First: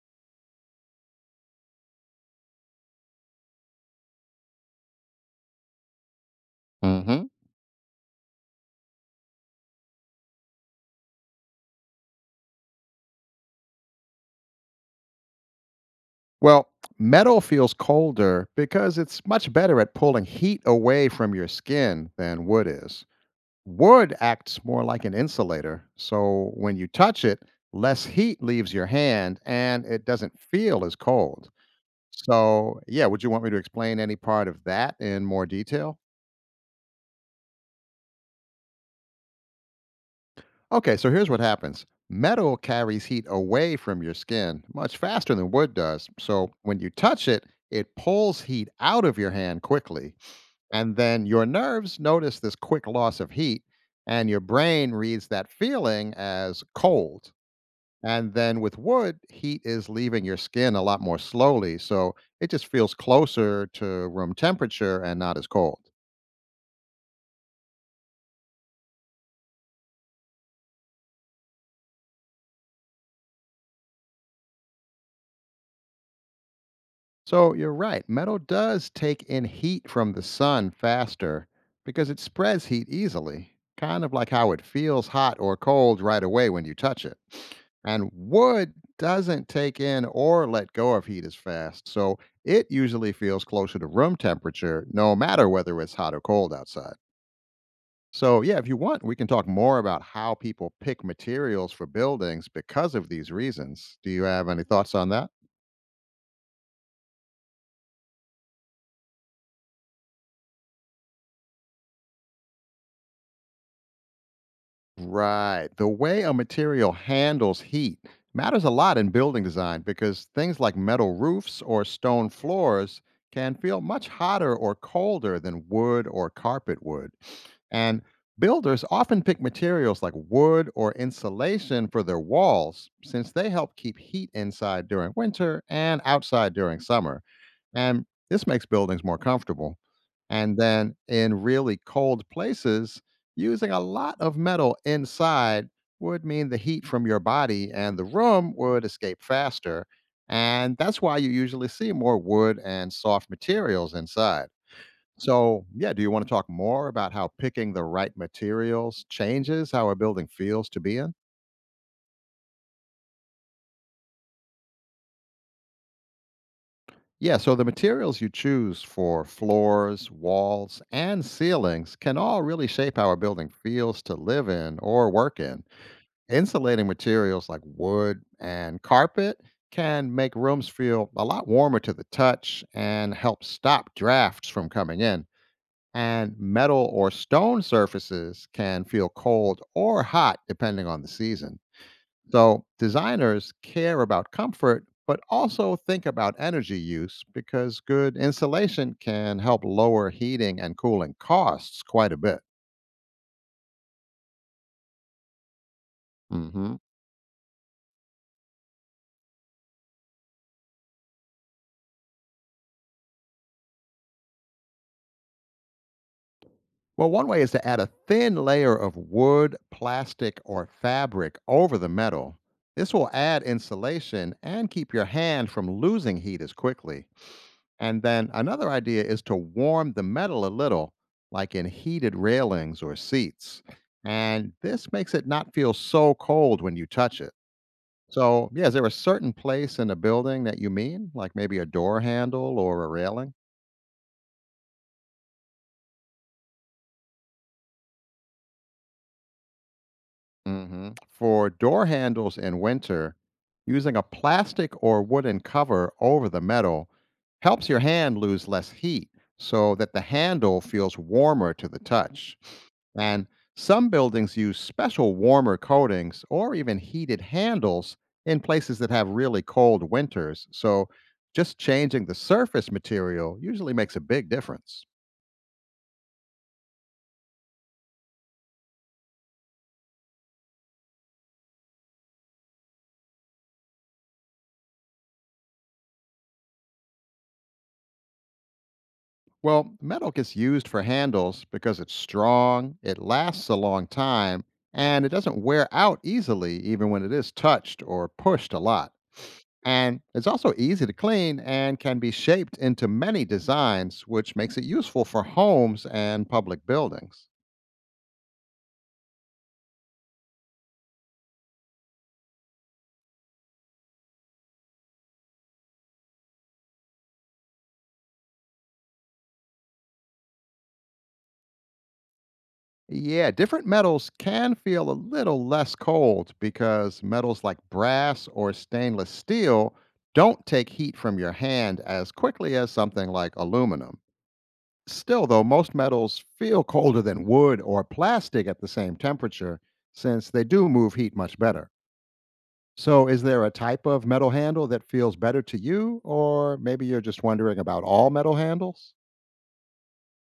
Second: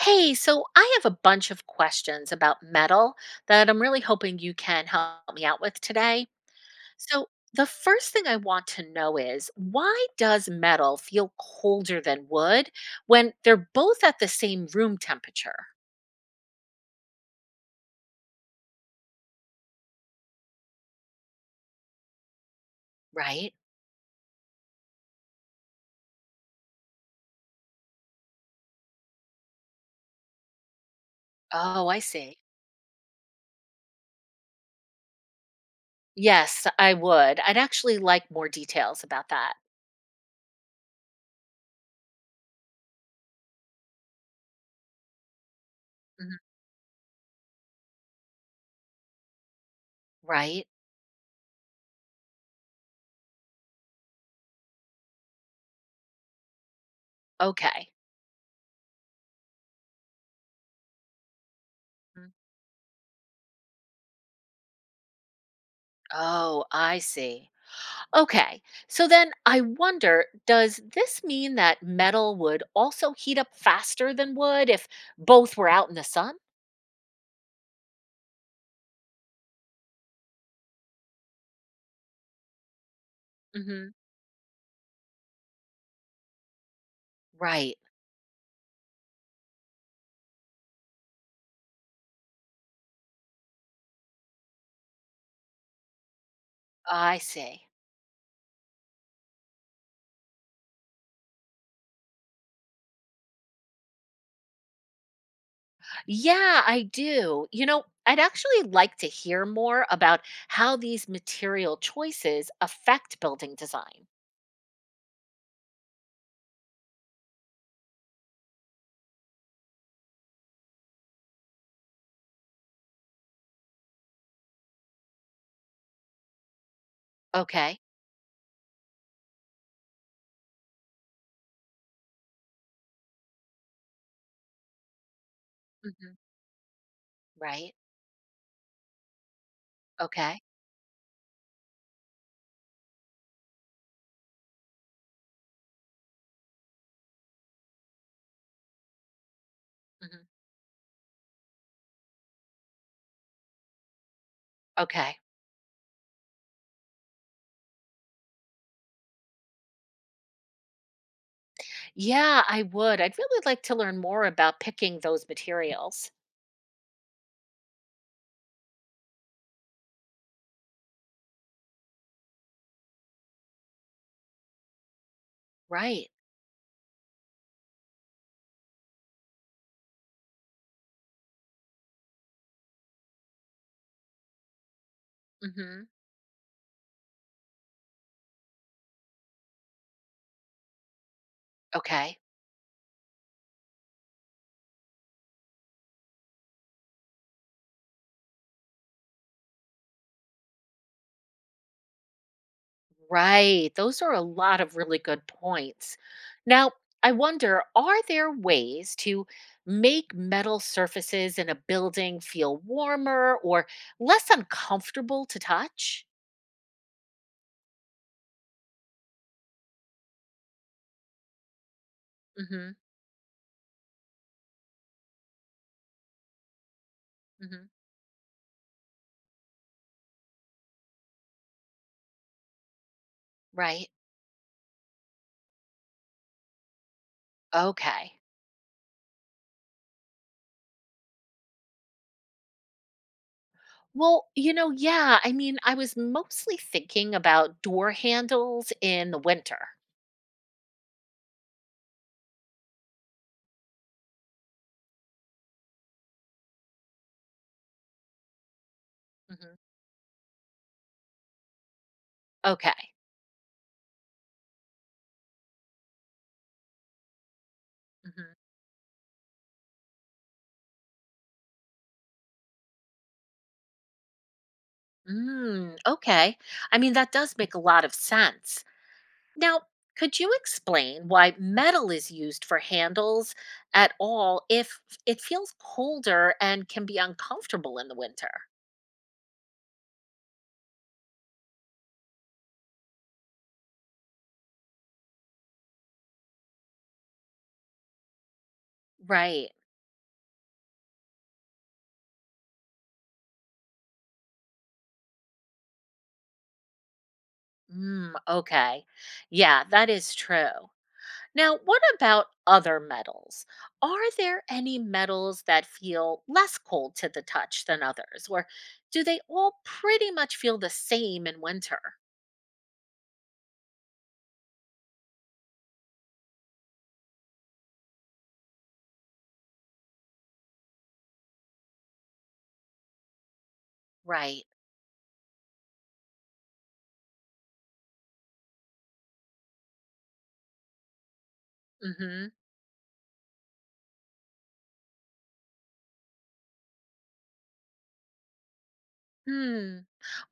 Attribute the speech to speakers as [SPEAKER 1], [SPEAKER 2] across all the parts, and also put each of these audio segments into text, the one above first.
[SPEAKER 1] Hey, so I have a bunch of questions about metal that I'm really hoping you can help me out with today.
[SPEAKER 2] hmm
[SPEAKER 1] So, the first thing I want to know is why does metal feel colder than wood when they're both at the same room temperature,
[SPEAKER 2] Well, metal feels colder because it's much better at pulling heat away from your skin than wood is.
[SPEAKER 1] right?
[SPEAKER 2] Wood acts more like an insulator, so when you touch it, less heat leaves your hand and it doesn't feel as cold.
[SPEAKER 1] Oh, I see.
[SPEAKER 2] So, yeah, would you want me to explain any part of that in more detail?
[SPEAKER 1] Yes, I would. I'd actually like more details about that.
[SPEAKER 2] Okay, so here's what happens. Metal carries heat away from your skin much faster than wood does.
[SPEAKER 1] Mhm.
[SPEAKER 2] So, when you touch it, it pulls heat out of your hand quickly.
[SPEAKER 1] Right?
[SPEAKER 2] And then your nerves notice this quick loss of heat, and your brain reads that feeling as cold.
[SPEAKER 1] Okay.
[SPEAKER 2] And then with wood, heat is leaving your skin a lot more slowly. So
[SPEAKER 1] Mhm.
[SPEAKER 2] it just feels closer to room temperature and not as cold.
[SPEAKER 1] Oh, I see. Okay, so then I wonder, does this mean that metal would also heat up faster than wood if both were out in the sun?
[SPEAKER 2] So you're right. Metal does take in heat from the sun faster because it spreads heat easily,
[SPEAKER 1] Hmm.
[SPEAKER 2] kind of like how it feels hot or cold right away when you touch it.
[SPEAKER 1] Right,
[SPEAKER 2] And wood doesn't take in or let go of heat as fast, so it usually feels closer to room temperature no matter whether it's hot or cold outside.
[SPEAKER 1] I see.
[SPEAKER 2] So, yeah, if you want, we can talk more about how people pick materials for buildings because of these reasons. Do you have any thoughts on that?
[SPEAKER 1] Yeah, I do. You know, I'd actually like to hear more about how these material choices affect building design.
[SPEAKER 2] Right. The way a material handles heat matters a lot in building design because things like metal roofs or stone floors can feel much hotter or colder than wood or carpet would.
[SPEAKER 1] Okay.
[SPEAKER 2] And builders often pick materials like wood or insulation for their walls since they help keep heat inside during winter and
[SPEAKER 1] Hmm.
[SPEAKER 2] outside during summer.
[SPEAKER 1] Right,
[SPEAKER 2] And this makes buildings more comfortable.
[SPEAKER 1] okay.
[SPEAKER 2] And then in really cold places, using a lot of metal inside would mean the heat from your body and the room would escape faster.
[SPEAKER 1] Mhm.
[SPEAKER 2] And that's why you usually see more wood and soft materials inside.
[SPEAKER 1] Okay.
[SPEAKER 2] So, yeah, do you want to talk more about how picking the right materials changes how a building feels to be in?
[SPEAKER 1] Yeah, I would. I'd really like to learn more about picking those materials.
[SPEAKER 2] Yeah, so the materials you choose for floors, walls, and ceilings can all really shape how a building feels to live in or work in.
[SPEAKER 1] Right.
[SPEAKER 2] Insulating materials like wood and carpet can make rooms feel a lot warmer to the touch and help stop drafts from coming in.
[SPEAKER 1] Mhm.
[SPEAKER 2] And metal or stone surfaces can feel cold or hot depending on the season.
[SPEAKER 1] Okay.
[SPEAKER 2] So designers care about comfort, but also think about energy use because good insulation can help lower heating and cooling costs quite a bit.
[SPEAKER 1] Right. Those are a lot of really good points. Now,
[SPEAKER 2] hmm
[SPEAKER 1] I wonder, are there ways to make metal surfaces in a building feel warmer or less uncomfortable to touch?
[SPEAKER 2] Well, one way is to add a thin layer of wood, plastic, or fabric over the metal.
[SPEAKER 1] Hmm.
[SPEAKER 2] This will add insulation and keep your hand from losing heat as quickly.
[SPEAKER 1] Hmm.
[SPEAKER 2] And then another idea is to warm the metal a little, like in heated railings or seats.
[SPEAKER 1] Right.
[SPEAKER 2] And this makes it not feel so cold when you touch it.
[SPEAKER 1] Okay.
[SPEAKER 2] So, yeah, is there a certain place in a building that you mean, like maybe a door handle or a railing?
[SPEAKER 1] Well, yeah. I mean, I was mostly thinking about door handles in the winter.
[SPEAKER 2] For door handles in winter, using a plastic or wooden cover over the metal helps your hand lose less heat
[SPEAKER 1] Hmm.
[SPEAKER 2] so that the handle feels warmer to the touch.
[SPEAKER 1] Okay.
[SPEAKER 2] And some buildings use special warmer coatings or even heated handles
[SPEAKER 1] Hmm.
[SPEAKER 2] in places that have really cold winters. So just changing the surface material usually makes a big difference.
[SPEAKER 1] Mm, okay. I mean, that does make a lot of sense. Now, could you explain why metal is used for handles at all if it feels colder and can be uncomfortable in the winter?
[SPEAKER 2] Well, metal gets used for handles because it's strong, it lasts a long time, and it doesn't wear out easily even when it is touched or pushed a lot.
[SPEAKER 1] Right.
[SPEAKER 2] And it's also easy to clean and can be shaped into many designs, which makes it useful for homes and public buildings.
[SPEAKER 1] Mm, okay. Yeah, that is true. Now, what about other metals? Are there any metals that feel less cold to the touch than others, or do they all pretty much feel the same in winter?
[SPEAKER 2] Yeah, different metals can feel a little less cold because metals like brass or stainless steel don't take heat from your hand as quickly as something like aluminum.
[SPEAKER 1] Right.
[SPEAKER 2] Still, though, most metals feel colder than wood or plastic at the same temperature since they do move heat much better.
[SPEAKER 1] Mm hmm.
[SPEAKER 2] So, is there a type of metal handle that feels better to you, or maybe you're just wondering about all metal handles?
[SPEAKER 1] Hmm.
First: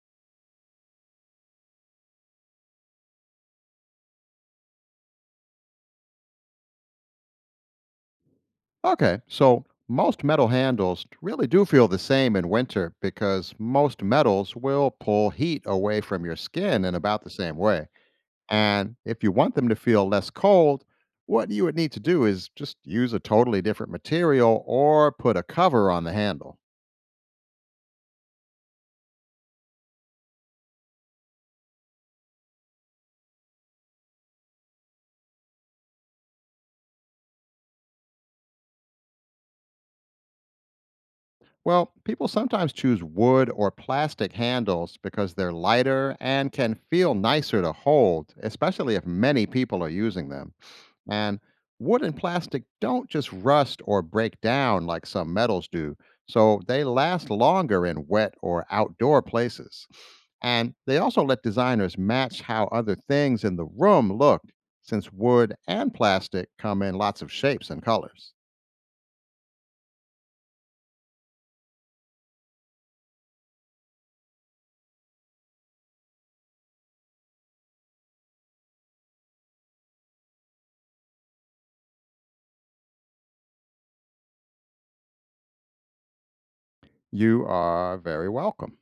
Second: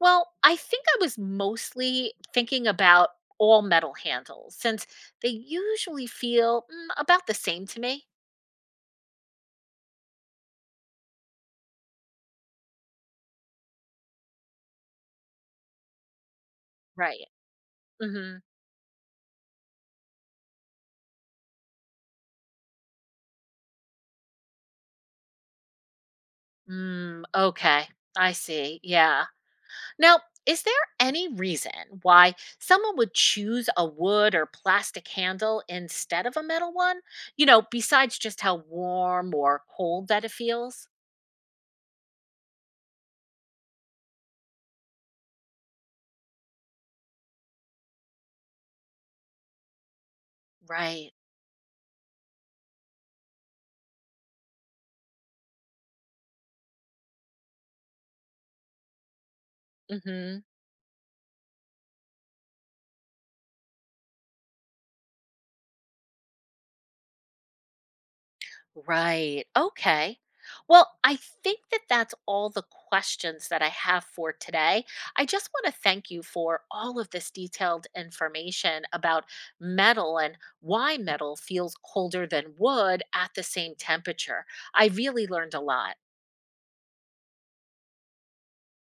[SPEAKER 1] Well, I think I was mostly thinking about all metal handles since they usually feel about the same to me.
[SPEAKER 2] Okay, so most metal handles really do feel the same in winter because most metals will pull heat away from your skin in about
[SPEAKER 1] Right.
[SPEAKER 2] the same way.
[SPEAKER 1] Mm-hmm.
[SPEAKER 2] And if you want them to feel less cold, what you would need to do is just use a totally different material or put a cover on the handle.
[SPEAKER 1] Mm, okay. I see. Yeah. Now, is there any reason why someone would choose a wood or plastic handle instead of a metal one? Besides just how warm or cold that it feels?
[SPEAKER 2] Well, people sometimes choose wood or plastic handles because they're lighter and can feel nicer to hold, especially if many people are using them.
[SPEAKER 1] Right.
[SPEAKER 2] And wood and plastic don't just rust or break down like some metals do, so they last longer in wet or outdoor places.
[SPEAKER 1] Mm-hmm.
[SPEAKER 2] And they also let designers match how other things in the room look, since wood and plastic come in lots of shapes and colors.
[SPEAKER 1] Right. Okay. Well, I think that that's all the questions that I have for today. I just want to thank you for all of this detailed information about metal and why metal feels colder than wood at the same temperature. I really learned a lot.
[SPEAKER 2] You are very welcome.